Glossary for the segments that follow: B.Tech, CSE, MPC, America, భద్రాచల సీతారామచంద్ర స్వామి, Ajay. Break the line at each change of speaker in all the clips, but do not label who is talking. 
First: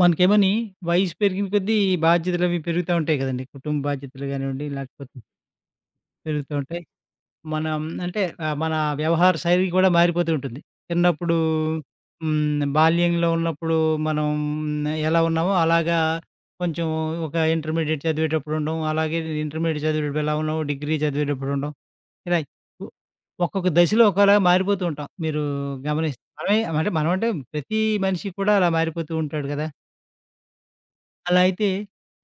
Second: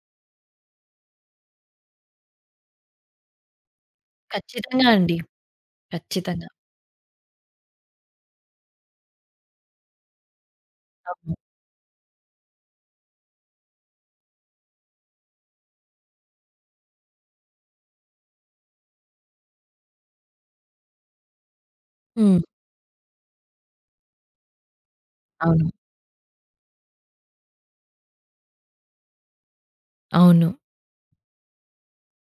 మనకేమోని వయసు పెరిగిన కొద్దీ ఈ బాధ్యతలవి పెరుగుతా ఉంటాయి కదండీ. కుటుంబ బాధ్యతలు గానివ్వండి,
ఖచ్చితంగా అండి.
లేకపోతే
ఖచ్చితంగా.
పెరుగుతూ ఉంటాయి. మనం అంటే మన వ్యవహార శైలి కూడా మారిపోతూ ఉంటుంది.
అవును.
చిన్నప్పుడు బాల్యంలో ఉన్నప్పుడు మనం ఎలా ఉన్నామో అలాగా కొంచెం ఒక ఇంటర్మీడియేట్ చదివేటప్పుడు ఉండం. అలాగే ఇంటర్మీడియేట్ చదివేటప్పుడు ఎలా ఉన్నామో డిగ్రీ చదివేటప్పుడు ఉండం. ఇలా
హ్మ్.
ఒ ఒక్కొక్క దశలో ఒక్కోలాగా మారిపోతూ ఉంటాం. మీరు
అవును.
గమనిస్తే మనమే అంటే మనం అంటే, ప్రతి మనిషి కూడా అలా మారిపోతూ ఉంటాడు గదా!
అవును.
అలా అయితే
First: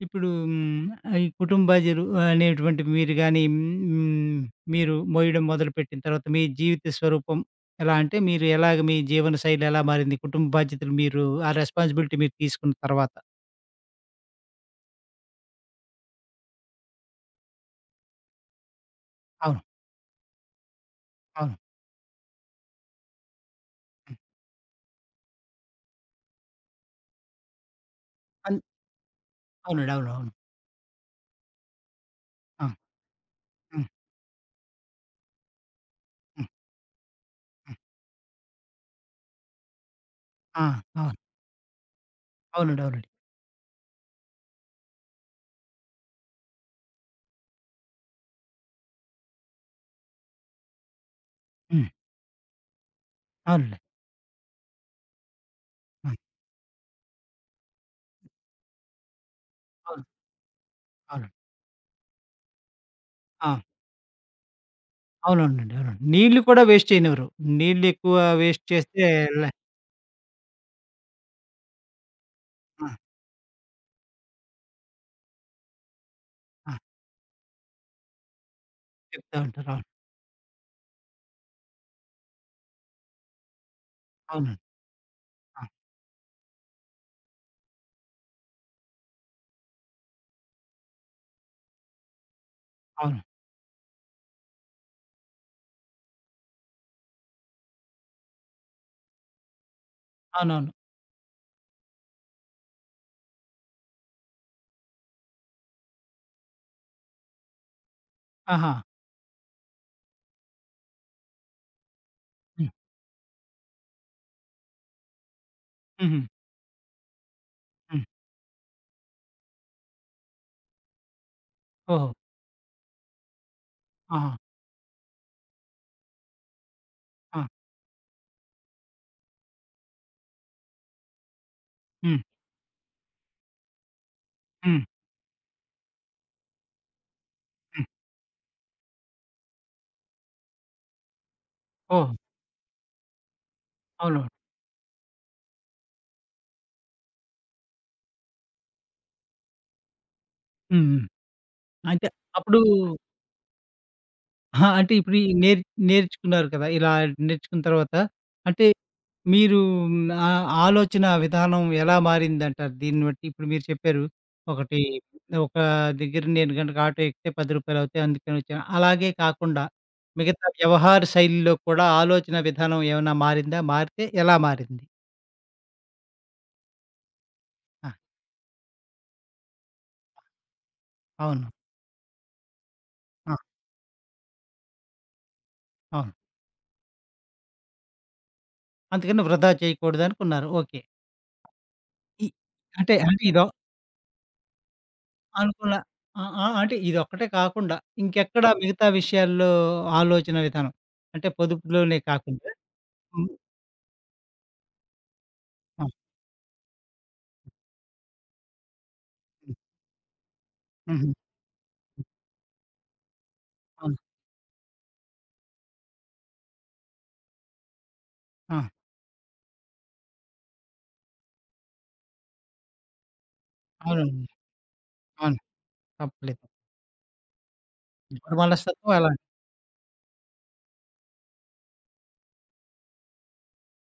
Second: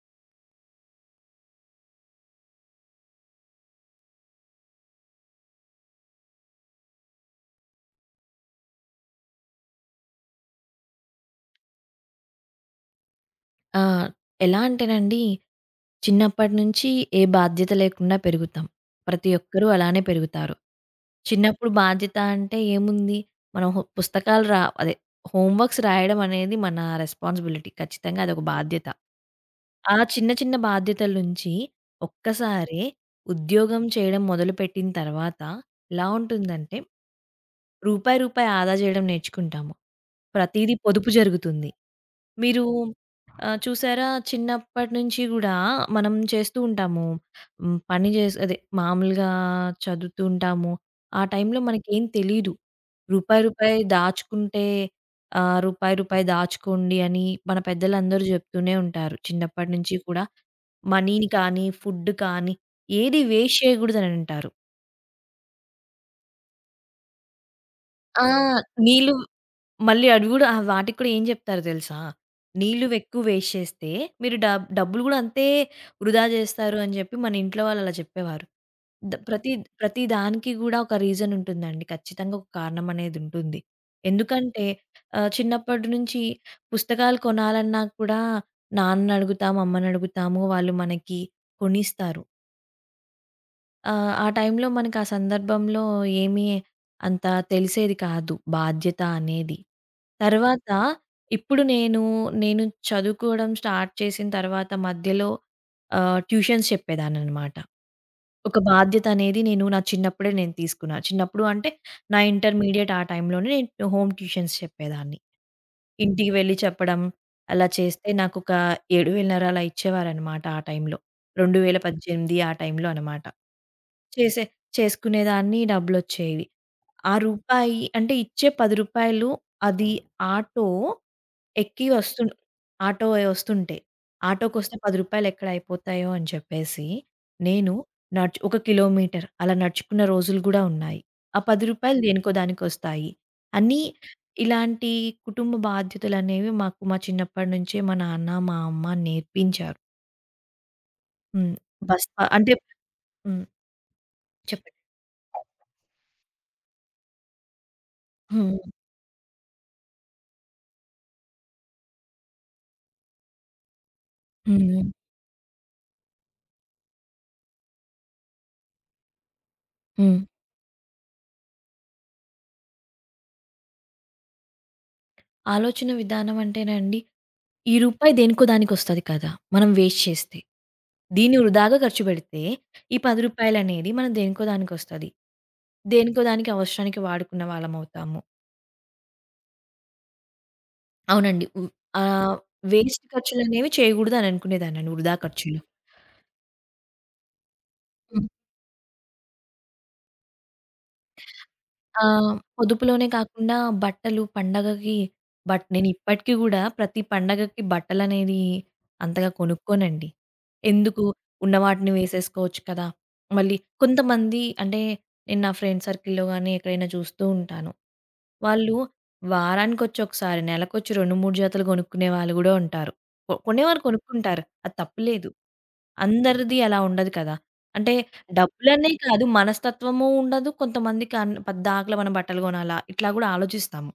ఇప్పుడు ఈ కుటుంబ బజరు అనేటువంటి మీరు గాని, మీరు మోయడం మొదలుపెట్టిన తర్వాత మీ జీవిత స్వరూపం ఎలా అంటే మీరు ఎలాగ మీ జీవన శైలి ఎలా మారింది? కుటుంబ బాధ్యతలు మీరు ఆ రెస్పాన్సిబిలిటీ మీరు తీసుకున్న తర్వాత.
ఆహ్, ఎలా అంటేనండి చిన్నప్పటి నుంచి ఏ బాధ్యత లేకుండా పెరుగుతాం. ప్రతి
అవును.
ఒక్కరూ అలానే పెరుగుతారు.
అవును.
చిన్నప్పుడు బాధ్యత అంటే ఏముంది? మనం పుస్తకాలు అదే హోంవర్క్స్ రాయడం అనేది మన రెస్పాన్సిబిలిటీ. ఖచ్చితంగా అదొక
అన్
బాధ్యత.
అవునండి.
ఆ
అవును.
చిన్న
అవును.
చిన్న బాధ్యతల నుంచి
ఆ!
ఒక్కసారే ఉద్యోగం
హ్మ్.
చేయడం మొదలుపెట్టిన తర్వాత ఎలా
హ్మ్.
ఉంటుందంటే
హ్మ్.
రూపాయి, రూపాయి ఆదా జేయడం నేర్చుకుంటాము.
ఆ!
ప్రతీదీ పొదుపు
అవును.
జరుగుతుంది. మీరు
అవునండి. అవునండి.
చూసారా, చిన్నప్పటి నుంచి గూడా మనం చేస్తూ ఉంటాము. హ్మ్. పని జేసి అదే మామూలుగా చదువుతూ ఉంటాము. ఆ టైంలో
హ్మ్.
మనకేం తెలీదు. రూపాయి, రూపాయి
అవునండి.
దాచుకుంటే రూపాయి,
ఆ!
రూపాయి దాచుకోండి అని మన పెద్దలందరూ జెప్తూనే ఉంటారు. చిన్నప్పటి నుంచి
అవును.
కూడా మనీని
అవునండి.
కానీ, ఫుడ్ కానీ ఏది
ఆ!
వేస్ట్ చేయగూడదని అంటారు.
అవునవునండి. అవునండి. నీళ్లు కూడా వేస్ట్ చేయనివ్వరు. నీళ్లు ఎక్కువ
ఆ!
వేస్ట్ చేస్తే
నీళ్ళు
ల
మళ్ళీ అవి గూడా, వాటికి కూడా ఏం జెప్తారో తెలుసా? నీళ్ళు
ఆ!
ఎక్కువ వేస్ట్ చేస్తే మీరు డబ్బులు గూడా అంతే వృధా
ఆ!
జేస్తారు అని జెప్పి మన ఇంట్లో వాళ్ళు అలా చెప్పేవారు.
చెప్తా
ప్రతి
ఉంటారు. అవును.
ప్రతి దానికి గూడా ఒక రీజన్ ఉంటుందండి. ఖచ్చితంగా ఒక కారణం అనేది ఉంటుంది.
అవునండి.
ఎందుకంటే
ఆ!
చిన్నప్పటి నుంచి పుస్తకాలు కొనాలన్నా కూడా నాన్నని అడుగుతాము, అమ్మని అడుగుతాము. వాళ్ళు మనకి కొనిస్తారు.
అవును.
ఆ! ఆ టైంలో మనకు, ఆ సందర్భంలో ఏమీ అంత తెలిసేది కాదు బాధ్యత అనేది. తర్వాత
అవునవును.
ఇప్పుడు నేను చదువుకోవడం స్టార్ట్ చేసిన తర్వాత మధ్యలో ట్యూషన్స్ చెప్పేదాన్ననమాట. ఒక
ఆహా!
బాధ్యత అనేది నేను నా చిన్నప్పుడే నేను తీసుకున్నా. చిన్నప్పుడు అంటే నా
హ్మ్.
ఇంటర్మీడియేట్ ఆ టైంలోనే నేను హోమ్ ట్యూషన్స్ చెప్పేదాన్ని.
హుహు.
ఇంటికి వెళ్లి చెప్పడం. అలా
హ్మ్.
చేస్తే నాకొక 7,500 అలా ఇచ్చేవారనమాట ఆ టైంలో.
ఓహో!
2018 ఆ టైంలో అనమాట.
ఆహా!
చేసే చేసుకునేదాన్ని, డబ్బులొచ్చేవి. ఆ
ఆ!
రూపాయి అంటే ఇచ్చే రూ. 10 అది ఆటో ఎక్కి
హ్మ్.
వస్తుం ఆటో వస్తుంటే, ఆటోకొస్తే
హ్మ్.
రూ. 10 ఎక్కడ అయిపోతాయో అని చెప్పేసి, నేను
హ్మ్.
ఒక కిలోమీటర్ అలా నడుచుకున్న రోజులు గూడా ఉన్నాయి. ఆ రూ. 10
ఓహో!
దేనికో దానికొస్తాయి అని.
అవునవును.
ఇలాంటి కుటుంబ బాధ్యతలనేవి మాకు మా చిన్నప్పటి నుంచే మా నాన్న, మా అమ్మ నేర్పించారు.
హ్మ్. హ్మ్.
హ్మ్.
అయితే
బస్తా అంటే
అప్పుడు
హ్మ్.
అహా!
చెప్పండి.
అంటే ఇప్పుడు ఈ నేర్చుకున్నారు కదా! ఇలా నేర్చుకున్న తర్వాత
హ్మ్.
అంటే మీరు ఆలోచన విధానం ఎలా మారిందంటారు? దీన్ని బట్టి ఇప్పుడు మీరు చెప్పారు. ఒకటి
హ్మ్.
ఒక దగ్గర నేను గనుక ఆటో ఎక్కితే రూ. 10 అవుతాయి అందుకని వచ్చాను. అలాగే కాకుండా
హ్మ్.
మిగతా వ్యవహార శైలిలో కూడా ఆలోచన విధానం ఏమైనా మారిందా? మారితే ఎలా మారింది?
ఆలోచన విధానం అంటేనండి ఈ
ఆ!
రూపాయి దేనికో దానికొస్తది కదా, మనం వేస్ట్ చేస్తే. దీన్ని
అవును.
వృధాగా ఖర్చు పెడితే, ఈ రూ.
ఆ!
10 అనేది మనం దేనికో దానికొస్తది.
అవును.
దేనికో దానికి, అవసరానికి వాడుకున్న వాళ్ళమవుతాము.
అందుకని వృధా చేయకూడదనుకున్నారు. ఓకే.
అవునండి.
ఇ
ఆహ్,
అంటే,
వేస్ట్
అంటే ఇదో
ఖర్చులనేవి చేయకూడదు అని అనుకునేదాన్నండి. వృధా ఖర్చులు.
అనుకున్న ఆ! ఆ! అంటే ఇదొక్కటే కాకుండా ఇంకెక్కడ మిగతా విషయాల్లో ఆలోచన విధానం? అంటే పొదుపులోనే
ఆ!
కాకుండా
పొదుపులోనే
హ్మ్.
కాకుండా బట్టలు పండగకి,
ఆ!
నేను ఇప్పటికి గూడా ప్రతి పండగకి బట్టలనేది అంతగా
హ్మ్.
కొనుక్కోనండి. ఎందుకు?
హుహు.
ఉన్న వాటిని వేసేసుకోవచ్చు కదా! మళ్ళీ
అవును.
కొంతమంది అంటే, నేను నా ఫ్రెండ్ సర్కిల్‌లో గాని ఎక్కడైనా చూస్తూ ఉంటాను.
ఆ!
వాళ్ళు వారానికొచ్చి ఒకసారి, నెలకొచ్చి 2, 3 జతలు కొనుక్కునే వాళ్ళు గూడా ఉంటారు. కొనేవారు
అవునండి.
కొనుక్కుంటారు. అది తప్పులేదు.
అవును. తప్పలేదు.
అందరిది అలా ఉండదు కదా! అంటే
ఇప్పుడు
డబ్బులనే
మనస్తత్వం
కాదు,
అలాంటిది.
మనస్తత్వము ఉండదు. కొంతమందికి పద్దాకల మనం బట్టలు గొనాలా? ఇట్లా గూడా ఆలోచిస్తాము.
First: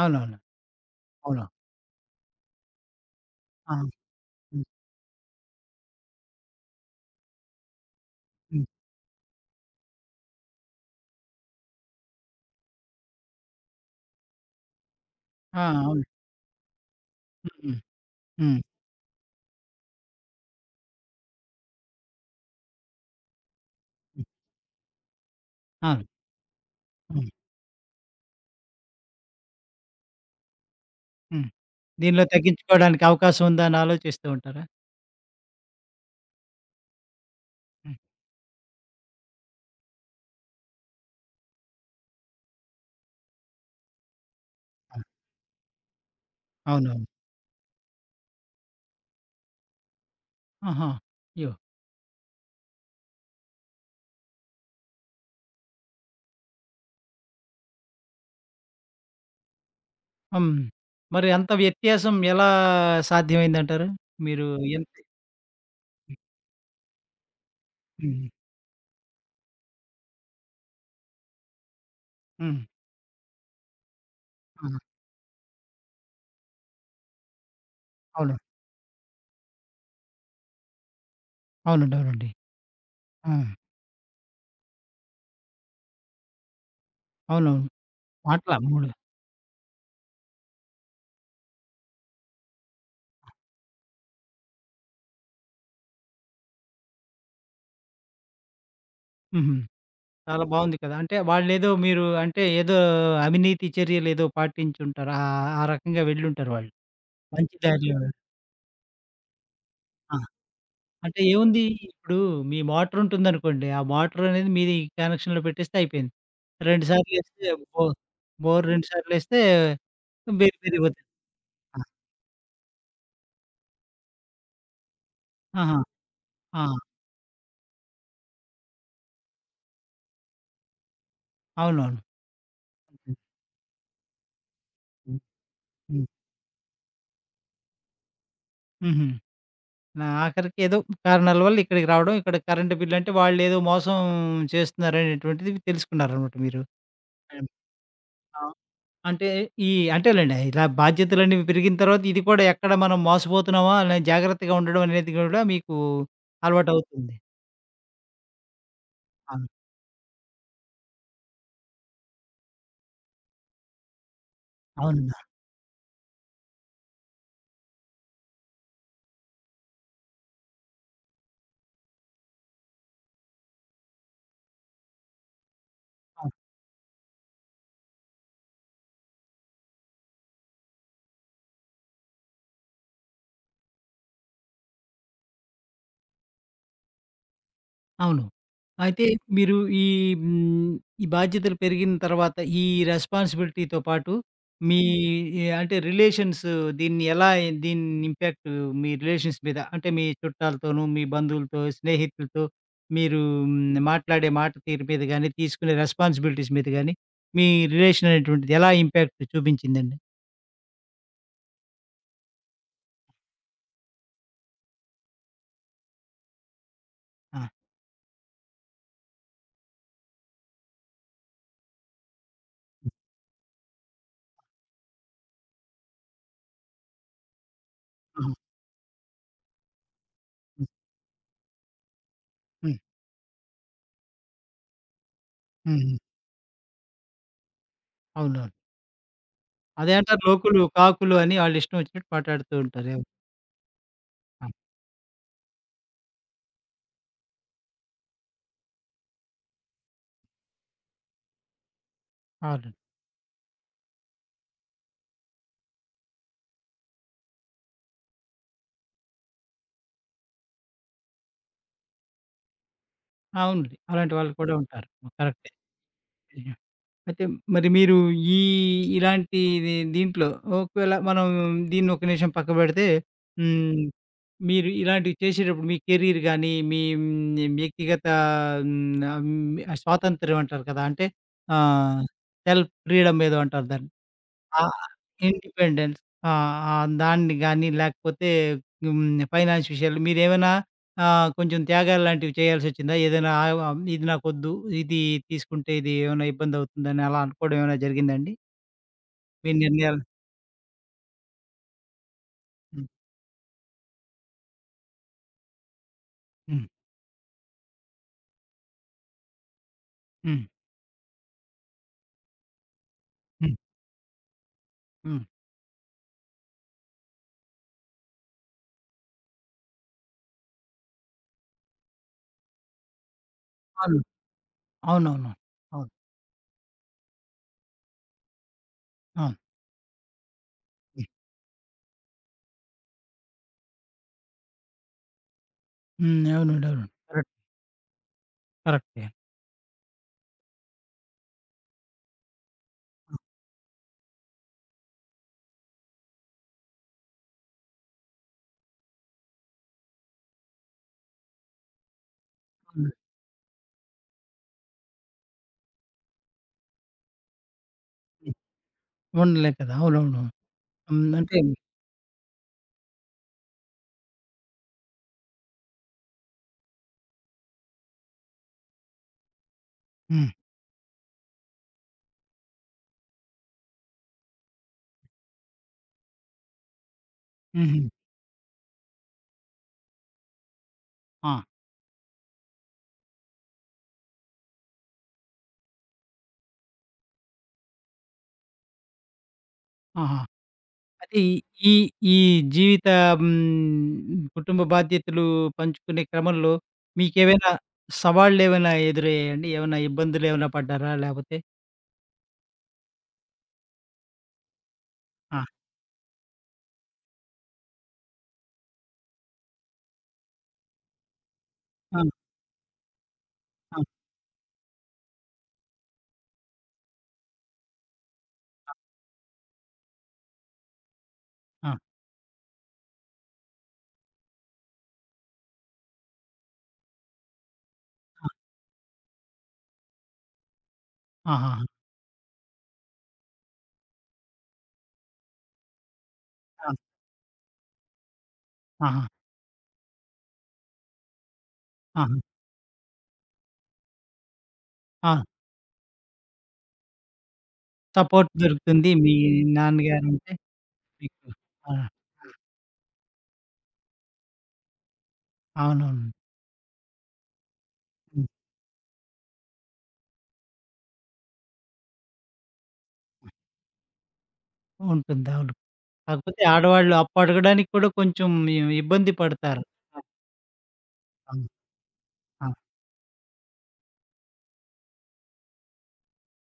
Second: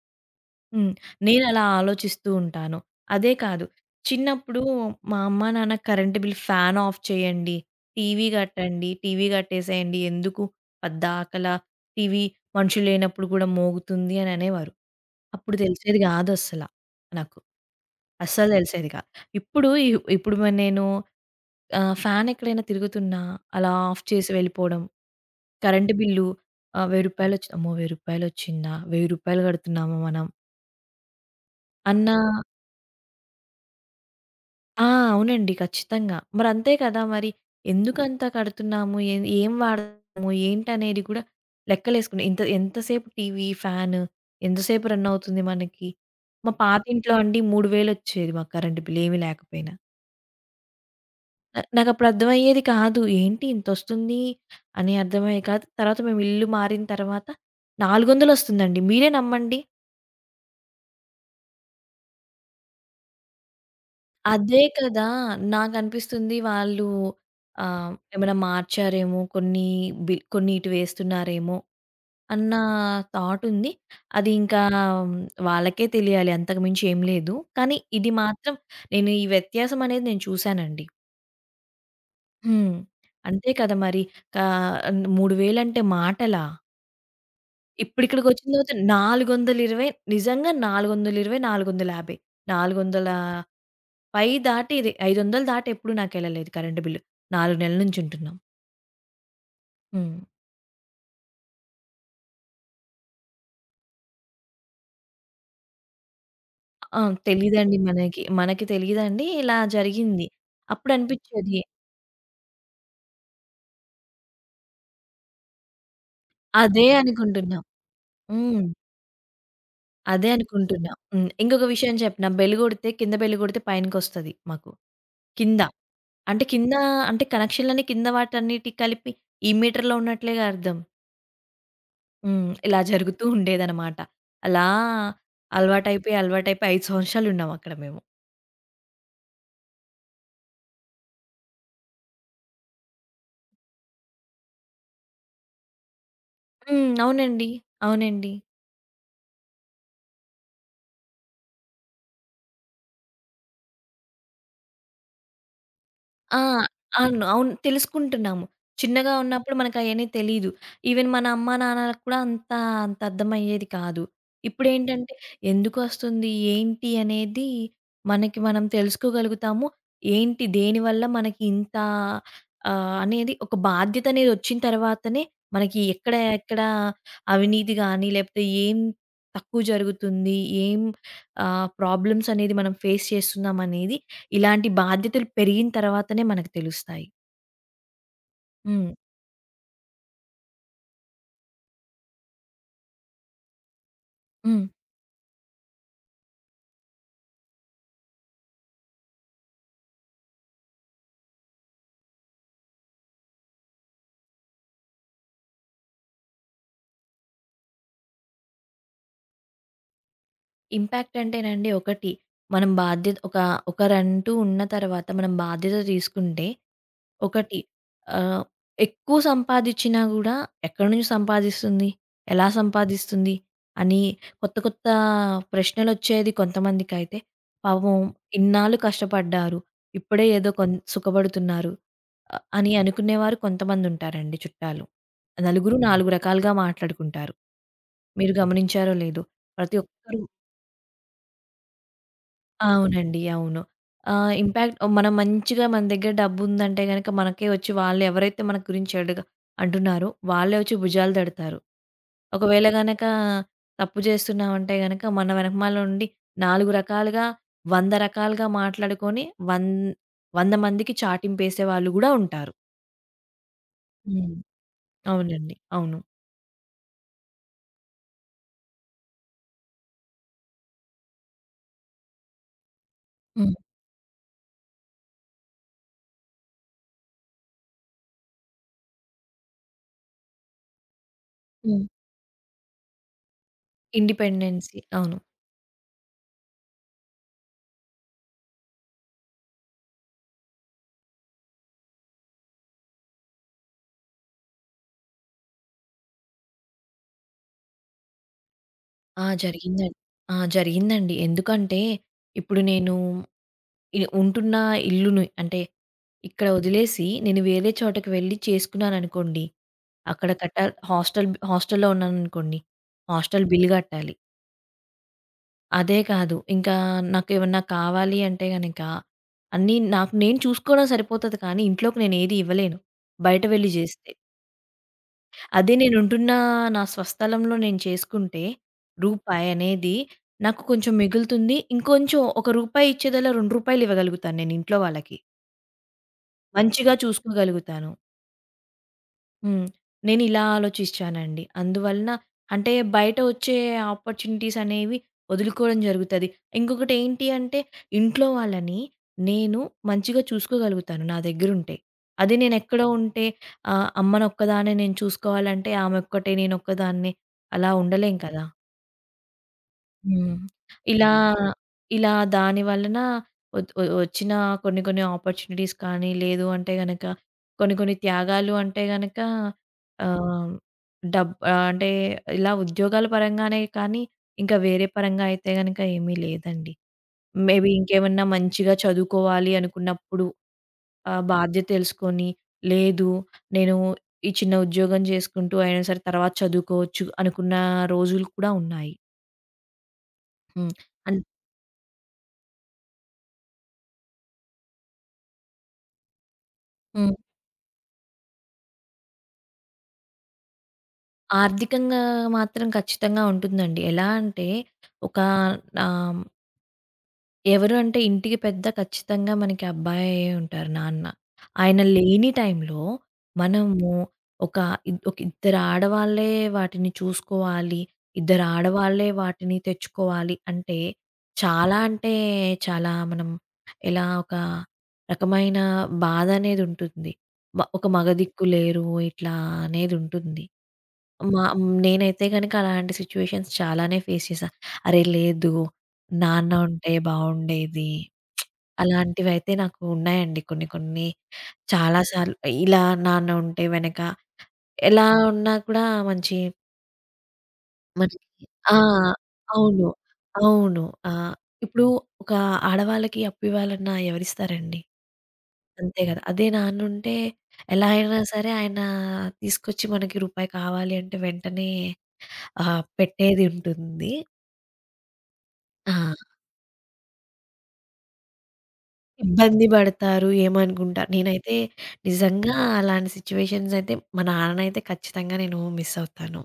అవునవును.
హ్మ్.
అవును.
నేనలా ఆలోచిస్తూ ఉంటాను. అదే కాదు,
ఆ!
చిన్నప్పుడు
హ్మ్.
మా అమ్మ, నాన్న కరెంట్ బిల్, ఫ్యాన్ ఆఫ్ చేయండి, టీవీ
హ్మ్.
గట్టండి, టీవీ గట్టేసేయండి. ఎందుకు పద్దాకల టీవీ మనుషులు లేనప్పుడు గూడా మోగుతుంది అని అనేవారు. అప్పుడు
ఆ!
తెలిసేది
అవును.
గాదసల నాకు.
హ్మ్.
అస్సలు
హ్మ్.
తెలిసేది కాదు. ఇప్పుడు ఇ ఇప్పుడు నేను ఫ్యాన్ ఎక్కడైనా తిరుగుతున్నా అలా ఆఫ్
హ్మ్.
చేసి వెళ్ళిపోవడం. కరెంట్
అవును.
బిల్లు రూ.
హ్మ్.
1000 వచ్చి, అమ్మో! రూ. 1000 వచ్చిందా? రూ. 1000 కడుతున్నామా మనం?
హ్మ్.
అన్న
దీనిలో తగ్గించుకోవడానికి అవకాశం ఉందా అని ఆలోచిస్తూ ఉంటారా?
ఆ! అవునండి. ఖచ్చితంగా. మరి అంతే కదా! మరి
హ్మ్.
ఎందుకంత కడుతున్నాము? ఏం వాడుతున్నాము? ఏంటనేది కూడా లెక్కలేసుకుని, ఇంత ఎంతసేపు టీవీ, ఫ్యాను ఎంతసేపు రన్ అవుతుంది మనకి? మా
అవునవును.
పాతింట్లో అండి 3000 వచ్చేది మాకు కరెంట్ బిల్ ఏమి లేకపోయినా.
ఆహా! అయ్యో!
నాకప్పుడు అర్థమయ్యేది కాదు. ఏంటి ఇంతొస్తుంది అని అర్థమయ్యేది కాదు. తర్వాత మేము ఇల్లు మారిన తర్వాత 400 ఒస్తుందండి. మీరే నమ్మండి.
హ్మ్. మరి అంత వ్యత్యాసం ఎలా సాధ్యమైందంటారు? మీరు
అదే
ఎంత
కదా! నాకనిపిస్తుంది వాళ్ళు
హ్మ్.
ఏమైనా మార్చారేమో, కొన్ని బిల్ కొన్ని ఇటు వేస్తున్నారేమో అన్న
హ్మ్.
థాట్ ఉంది. అది ఇంకా
ఆహా!
మ్, వాళ్ళకే తెలియాలి. అంతకు మించి ఏం లేదు. కానీ ఇది
అవును.
మాత్రం, నేను ఈ వ్యత్యాసం అనేది నేను చూసానండి.
అవునండి. అవునండి.
హ్మ్.
ఆ!
అంతే కదా మరి! కా 3000 అంటే మాటలా?
అవునవును.
ఇప్పుడిక్కడికొచ్చిన
మాటల
తర్వాత
3
420, నిజంగా 420, 450. 400 పై దాటి, ఇది 500 దాటి ఎప్పుడు నాకెళ్ళలేదు కరెంట్ బిల్లు. 4 నెలల నుంచి ఉంటున్నాం.
హుహు.
హ్మ్.
చాలా బావుంది కదా! అంటే వాళ్ళేదో మీరు అంటే ఏదో అవినీతి చర్యలేదో పాటించుంటారు. ఆ రకంగా వెళ్ళుంటారు వాళ్ళు.
ఆ!
మంచి
తెలీదండి
దారిలో
మనకి. మనకి తెలీదండి. ఇలా
ఆ!
జరిగింది.
అంటే
అప్పుడనిపిచ్చేది.
ఏముంది ఇప్పుడు మీ మోటరుంటుందనుకోండి. ఆ మోటరనేది మీది కనెక్షన్‌లో పెట్టేస్తే అయిపోయింది. 2
అదే
సార్లేస్తే
అనుకుంటున్నాం.
బోర్
హ్మ్.
బోర్ 2 సార్లేస్తే
అదే అనుకుంటున్నాం.
బెరిబెరిపోతుంది.
హ్మ్. ఇంకొక
ఆ!
విషయం చెప్పనా? బెల్ గొడితే పైనకొస్తది మాకు కింద.
ఆహా!
అంటే
ఆ!
కింద, అంటే కనెక్షన్‌లన్నీ కింద వాటన్నిటికి కలిపి ఈ మీటర్‌లో ఉన్నట్లేగా అర్థం.
అవునవును.
హ్మ్. ఇలా
హ్మ్.
జరుగుతూ ఉండేదనమాట. అలా
హ్మ్. హ్మ్.
అలవాటైపోయి 5 సంవత్సరాలున్నాం అక్కడ మేము.
హుహు. నా ఆఖరికి ఏదో కారణాల వల్ల ఇక్కడికి రావడం, ఇక్కడ కరెంట్ బిల్ అంటే వాళ్ళేదో మోసం చేస్తున్నారనేటువంటిది తెలుసుకున్నారనమాట మీరు.
హ్మ్.
హ్మ్.
అవునండి. అవునండి.
ఆ! అంటే ఈ అంటేనండి ఇలా బాధ్యతలన్నీ పెరిగిన తర్వాత ఇది కూడా ఎక్కడ మనం మోసపోతున్నామా అనే జాగ్రత్తగా ఉండడం అనేది కూడా మీకు
ఆ!
అలవాటవుతుంది.
అవును. అవును. తెలుసుకుంటున్నాము. చిన్నగా
అవును.
ఉన్నప్పుడు మనకయన్నీ తెలీదు. ఈవెన్ మన అమ్మా, నాన్నలకు కూడా అంత అర్థమయ్యేది కాదు. ఇప్పుడేంటంటే
అవునండి.
ఎందుకొస్తుంది, ఏంటి అనేది మనకి మనం తెలుసుకోగలుగుతాము. ఏంటి దేనివల్ల మనకి ఇంత అనేది ఒక బాధ్యత అనేది ఒచ్చిన తర్వాతనే మనకి ఎక్కడ, ఎక్కడ అవినీతి గాని, లేపోతే ఏం తక్కువ జరుగుతుంది, ఏం ప్రాబ్లమ్స్ అనేది మనం ఫేస్ చేస్తున్నామనేది, ఇలాంటి బాధ్యతలు పెరిగిన తర్వాతనే మనకు తెలుస్తాయి.
అవును.
హ్మ్.
అయితే మీరు ఈ హ్మ్, ఈ బాధ్యతలు పెరిగిన తర్వాత ఈ రెస్పాన్సిబిలిటీతో పాటు
హ్మ్.
మీ ఏ, అంటే రిలేషన్స్ దీన్ని ఎలా దీని ఇంపాక్ట్ మీ రిలేషన్స్ మీద అంటే మీ చుట్టాలతోనూ, మీ బంధువులతో, స్నేహితులతో మీరు మాట్లాడే మాట తీరు మీద గానీ, తీసుకునే రెస్పాన్సిబిలిటీస్ మీద గానీ, మీ రిలేషన్ అనేటువంటిది ఎలా ఇంపాక్ట్ చూపించిందండి?
ఇంపాక్ట్ అంటేనండి ఒకటి, మనం బాధ్యత ఒకరంటూ ఉన్న తర్వాత మనం బాధ్యత తీసుకుంటే
ఆ!
ఒకటి ఆహ్, ఎక్కువ సంపాదిచ్చినా గూడా ఎక్కడి నుంచి సంపాదిస్తుంది? ఎలా సంపాదిస్తుంది? అని కొత్త కొత్త ప్రశ్నలొచ్చేది కొంతమందికైతే. పాపం
హ్మ్.
ఇన్నాళ్ళు కష్టపడ్డారు, ఇప్పుడే ఏదో
హ్మ్.
సుఖపడుతున్నారు అని
హ్మ్.
అనుకునేవారు కొంతమందుంటారండి చుట్టాలు. నలుగురు
హ్మ్.
నాలుగు రకాలుగా మాట్లాడుకుంటారు. మీరు
అవునవును.
గమనించారో లేదో? ప్రతి
అదే
ఒక్కరు
అంటారు లోకులు, కాకులు అని వాళ్ళిష్టం వచ్చినట్టు మాట్లాడుతూ ఉంటారు. ఏమో.
అవునండి. అవును.
ఆ,
ఇంపాక్ట్ మనం మంచిగా మన దగ్గర డబ్బుందంటే గనక మనకే వచ్చి, వాళ్ళెవరైతే మన గురించి చెడుగా అంటున్నారో వాళ్ళే వచ్చి భుజాలు తడతారు. ఒకవేళ
అవును.
గనక తప్పు చేస్తున్నామంటే గనక మన వెనకమాల నుండి 4 రకాలుగా, 100 రకాలుగా మాట్లాడుకొని వన్ 100 మందికి చాటింపేసే వాళ్ళు గూడా ఉంటారు.
అవునండి. అలాంటి వాళ్ళు
హ్మ్.
కూడా ఉంటారు. కరెక్టే.
అవునండి. అవును.
నిజమే. అయితే మరి మీరు ఈ ఇలాంటి దీంట్లో ఒకవేళ మనం దీన్ని ఒక నిమిషం పక్కపెడితే
హ్మ్.
హ్మ్. మీరు ఇలాంటివి చేసేటప్పుడు మీ కెరీర్ గాని, మీ వ్యక్తిగత హ్మ్, స్వాతంత్ర్యం అంటారు కదా! అంటే
హ్మ్.
ఆహ్, సెల్ఫ్ ఫ్రీడమ్ ఏదో అంటారు దాన్ని. ఆ!
ఇండిపెండెన్సీ. అవును.
ఇండిపెండెన్స్. ఆ! ఆ! దాన్ని గాని లేకపోతే హ్మ్. ఫైనాన్స్ విషయాలు మీరేమైనా కొంచెం త్యాగాలు లాంటివి చేయాల్సొచ్చిందా? ఏదైనా ఆహ్, ఆహ్, ఇది నాకొద్దు. ఇది తీసుకుంటే ఇది ఏమైనా ఇబ్బందవుతుందని అలా అనుకోవడం ఏమైనా జరిగిందండి?
ఆ!
మీ
జరిగిందండి.
నిర్ణయాలు
ఆ! జరిగిందండి. ఎందుకంటే ఇప్పుడు
హ్మ్.
నేను ఇది ఉంటున్న ఇల్లుని, అంటే ఇక్కడ
హ్మ్.
వదిలేసి నేను వేరే చోటకి వెళ్ళి చేసుకున్నాననుకోండి. అక్కడ
హ్మ్.
కట్టాలి హాస్టల్, ఉన్నాననుకోండి. హాస్టల్
హ్మ్.
బిల్ గట్టాలి.
హ్మ్.
అదే కాదు, ఇంకా నాకేమన్నా కావాలి అంటే గనక అన్నీ నాకు నేను చూసుకోవడం సరిపోతది కానీ ఇంట్లోకి నేనేది ఇవ్వలేను. బయట వెళ్లి
అవును.
జేస్తే.
అవునవును.
అదే
అవును.
నేనుంటున్న నా స్వస్థలంలో నేను చేసుకుంటే
అవును.
రూపాయనేది నాకు కొంచెం
హ్మ్.
మిగులుతుంది. ఇంకొంచెం, ఒక రూపాయి ఇచ్చేదల్లా రూ. 2 ఇవ్వగలుగుతాను నేను ఇంట్లో వాళ్ళకి.
హ్మ్. అవునండి. అవును.
మంచిగా
కరెక్ట్.
చూసుకోగలుగుతాను.
కరెక్టే.
హ్మ్. నేనిలా ఆలోచిచ్చానండి. అందువలన, అంటే బయట వచ్చే ఆపర్చునిటీస్ అనేవి వదులుకోవడం జరుగుతది. ఇంకొకటేంటి అంటే ఇంట్లో వాళ్ళని నేను మంచిగా చూసుకోగలుగుతాను నా దగ్గరుంటే. అదే నేనెక్కడో
హ్మ్.
ఉంటే అమ్మనొక్కదాన్నే నేను చూసుకోవాలంటే ఆమె ఒక్కటే, నేనొక్కదాన్నే అలా ఉండలేం
హ్మ్.
కదా!
ఉండలేం కదా! అవునవును.
హ్మ్.
హ్మ్.
ఇలా,
అంటే
హ్మ్. ఇలా దాని వలన ఒద్ ఒ వచ్చిన కొన్ని కొన్ని ఆపర్చునిటీస్ కానీ, లేదు అంటే గనక కొన్ని కొన్ని త్యాగాలు అంటే గనక
హ్మ్.
ఆహ్, అంటే ఇలా ఉద్యోగాల పరంగానే కానీ, ఇంకా వేరే పరంగా అయితే గనక ఏమీ లేదండి. మేబీ
హుహు.
ఇంకేమన్నా మంచిగా చదువుకోవాలి అనుకున్నప్పుడు
ఆ!
బాధ్యత తెలుసుకొని, లేదు నేను ఈ చిన్న ఉద్యోగం చేసుకుంటూ అయినా సరే తర్వాత చదువుకోవచ్చు అనుకున్న రోజులు కూడా ఉన్నాయి.
ఆహా!
హ్మ్.
అయితే ఈ ఈ ఈ జీవిత హ్మ్, కుటుంబ బాధ్యతలు పంచుకునే క్రమంలో
అన్
మీకేమైనా సవాళ్ళేమైనా ఎదురయ్యాయండి? ఏమైనా ఇబ్బందులేమైనా పడ్డారా? లేపోతే
ఆర్థికంగా మాత్రం ఖచ్చితంగా ఉంటుందండి. ఎలా అంటే ఒక
ఆ!
ఆహ్, ఎవరు అంటే ఇంటికి పెద్ద ఖచ్చితంగా మనకి అబ్బాయే ఉంటారు, నాన్న. ఆయన
ఆ!
లేని టైంలో
ఆ!
మనము ఒక ఒక ఇద్దరు ఆడవాళ్ళే వాటిని చూసుకోవాలి. ఇద్దరు ఆడవాళ్ళే వాటిని తెచ్చుకోవాలి అంటే
ఆ!
చాలా అంటే చాలా మనం, ఎలా, ఒక రకమైన బాధనేదుంటుంది. ఒక మగ దిక్కు లేరు ఇట్లా అనేదుంటుంది. మా
ఆహాహా!
నేనైతే గనక అలాంటి సిట్యుయేషన్స్ చాలానే ఫేస్ చేశా. అరే! లేదు నాన్న
ఆ!
ఉంటే బావుండేది.
ఆహా!
అలాంటివైతే నాకు ఉన్నాయండి కొన్ని కొన్ని. చాలా
ఆహా!
సార్లు ఇలా నాన్న ఉంటే వెనక, ఎలా
ఆ!
ఉన్నా కూడా మంచి మనకి
సపోర్ట్
ఆ!
దొరుకుతుంది. మీ
అవును.
నాన్నగారుంటే
అవును.
మీకు
ఆహ్,
ఆ!
ఇప్పుడు ఒక ఆడవాళ్ళకి అప్పు ఇవ్వాలన్నా ఎవరిస్తారండి? అంతే
అవునవును.
కదా! అదే నాన్నుంటే ఎలా అయినా
హ్మ్.
సరే ఆయన తీసుకొచ్చి మనకి రూపాయి కావాలి అంటే వెంటనే పెట్టేది ఉంటుంది.
ఉంటుంది. అవును.
ఆ!
కాకపోతే ఆడవాళ్ళు అప్పు అడగడానికి కూడా కొంచెం ఇబ్బంది పడతారు.
ఇబ్బంది
ఆ!
పడతారు, ఏమనుకుంటారు.
అవును.
నేనైతే
ఆ!
నిజంగా అలాంటి సిట్యుయేషన్స్ అయితే మా నాన్ననైతే ఖచ్చితంగా నేను మిస్ అవుతాను.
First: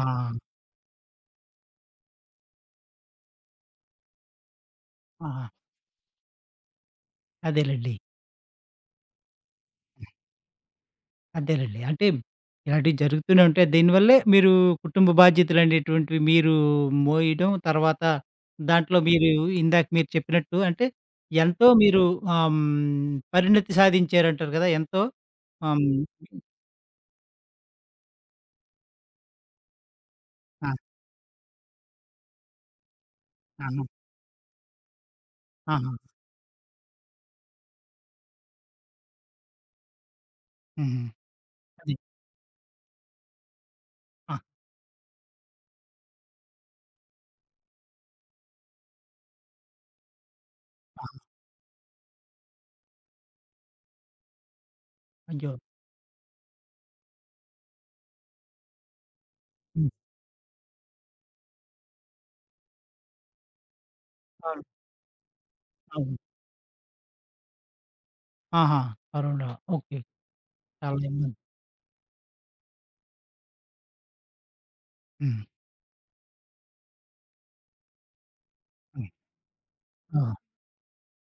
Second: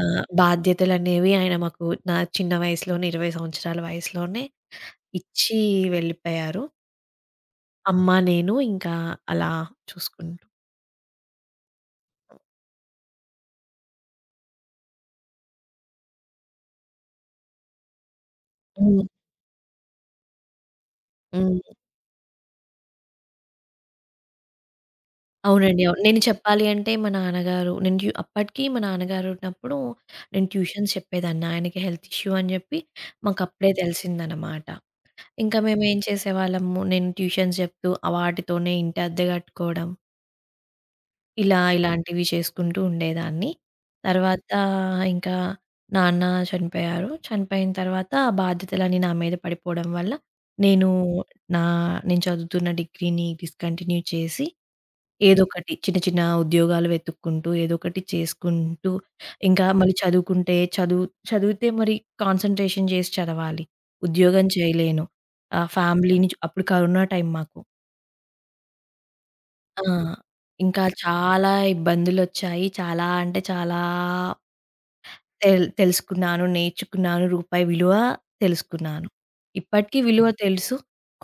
బాధ్యతలనేవి ఆయన మాకు నా చిన్న వయసులోనే 20 సంవత్సరాల వయసులోనే
ఆహా!
ఇచ్చి వెళ్ళిపోయారు.
అదేలెండి.
అమ్మ, నేను ఇంకా అలా చూసుకుంటూ
అంతేనండి. అంటే ఇలాంటివి జరుగుతూనే ఉంటాయి. దీనివల్లే మీరు కుటుంబ బాధ్యతలనేటువంటివి మీరు మోయడం, తర్వాత దాంట్లో
హ్మ్.
మీరు ఇందాక మీరు చెప్పినట్టు అంటే
హ్మ్.
ఎంతో మీరు పరిణతి సాధించారంటారు కదా! ఎంతో
అవునండి.
హ్మ్.
అవును. నేను చెప్పాలి అంటే మా నాన్నగారు నేను అప్పటికి మా నాన్నగారు ఉన్నప్పుడు నేను
ఆ!
ట్యూషన్స్ చెప్పేదాన్ని. ఆయనకి హెల్త్ ఇష్యూ అని చెప్పి మాకప్పుడే
ఆహా!
తెలిసిందనమాట. ఇంకా
ఆహా!
మేమేం చేసేవాళ్ళము, నేను ట్యూషన్స్ చెప్తూ ఆ వాటితోనే ఇంటి అద్దె కట్టుకోవడం,
హుహు.
ఇలా
అది.
ఇలాంటివి చేసుకుంటూ ఉండేదాన్ని.
ఆ!
తర్వాత ఇంకా నాన్న చనిపోయారు. చనిపోయిన తర్వాత ఆ బాధ్యతలన్నీ నా మీద పడిపోవడం వల్ల, నేను
ఆ!
నా నేను చదువుతున్న డిగ్రీని డిస్కంటిన్యూ చేసి,
అయ్యో!
ఏదోకటి చిన్న చిన్న ఉద్యోగాలు వెతుక్కుంటూ, ఏదోకటి చేసుకుంటూ, ఇంకా
హ్మ్.
మళ్ళీ చదువుకుంటే చదివితే మరి కాన్సంట్రేషన్ చేసి చదవాలి. ఉద్యోగం
అవును.
చేయలేను.
అవును.
అప్పుడు కరోనా టైం మాకు.
ఆహా! కరోనా.
ఆ!
ఓకే.
ఇంకా
చాలా ఇబ్బంది.
చాలా ఇబ్బందులొచ్చాయి. చాలా అంటే చాలా
హ్మ్.
తెలుసుకున్నాను, నేర్చుకున్నాను. రూపాయి విలువ తెలుసుకున్నాను.
హ్మ్.
ఇప్పటికి
ఆ!
విలువ తెలుసు.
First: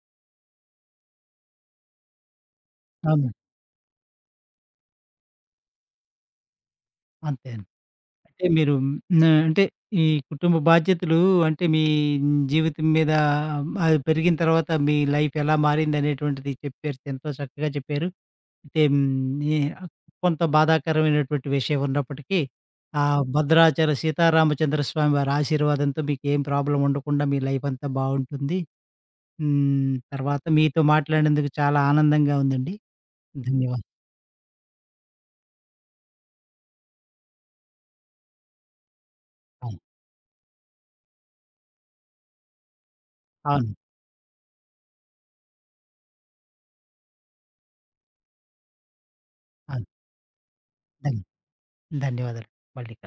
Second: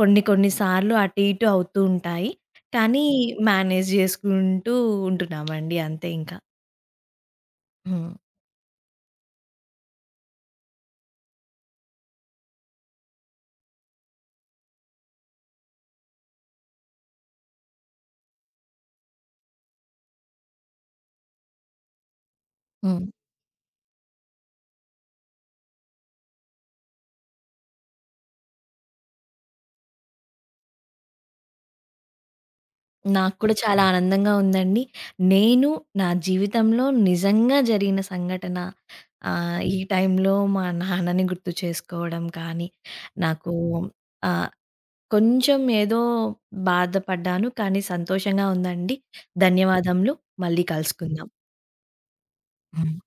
కొన్ని కొన్ని సార్లు అటు ఇటు అవుతూ ఉంటాయి. కానీ
అవును.
మేనేజ్ చేసుకుంటూ ఉంటున్నామండి అంతే ఇంక.
అంతే.
హ్మ్.
అంటే మీరు నా అంటే ఈ కుటుంబ బాధ్యతలు అంటే మీ జీవితం మీద అది పెరిగిన తర్వాత మీ లైఫ్ ఎలా మారిందనేటువంటిది చెప్పారు. ఎంతో చక్కగా చెప్పారు. అయితే ఈ కొంత బాధాకరమైనటువంటి విషయం ఉన్నప్పటికీ ఆ
హ్మ్.
హ్మ్. భద్రాచల సీతారామచంద్ర స్వామి వారి ఆశీర్వాదంతో మీకేం ప్రాబ్లమ్ ఉండకుండా మీ లైఫ్ అంతా బావుంటుంది. హ్మ్. తర్వాత మీతో మాట్లాడినందుకు చాలా ఆనందంగా ఉందండి.
నాకు కూడా చాలా
ధన్యవాదాలు.
ఆనందంగా ఉందండి. నేను నా జీవితంలో నిజంగా జరిగిన సంఘటన, ఈ
అవును.
టైంలో మా నాన్నని గుర్తు చేసుకోవడం కానీ, నాకు
అవును.
ఆహ్, కొంచెం ఏదో బాధపడ్డాను కానీ సంతోషంగా ఉందండి.
అవును.
ధన్యవాదములు. మళ్ళీ
ధన్
కలుసుకుందాం.
ధన్యవాదాలు. మళ్ళీ
హ్మ్.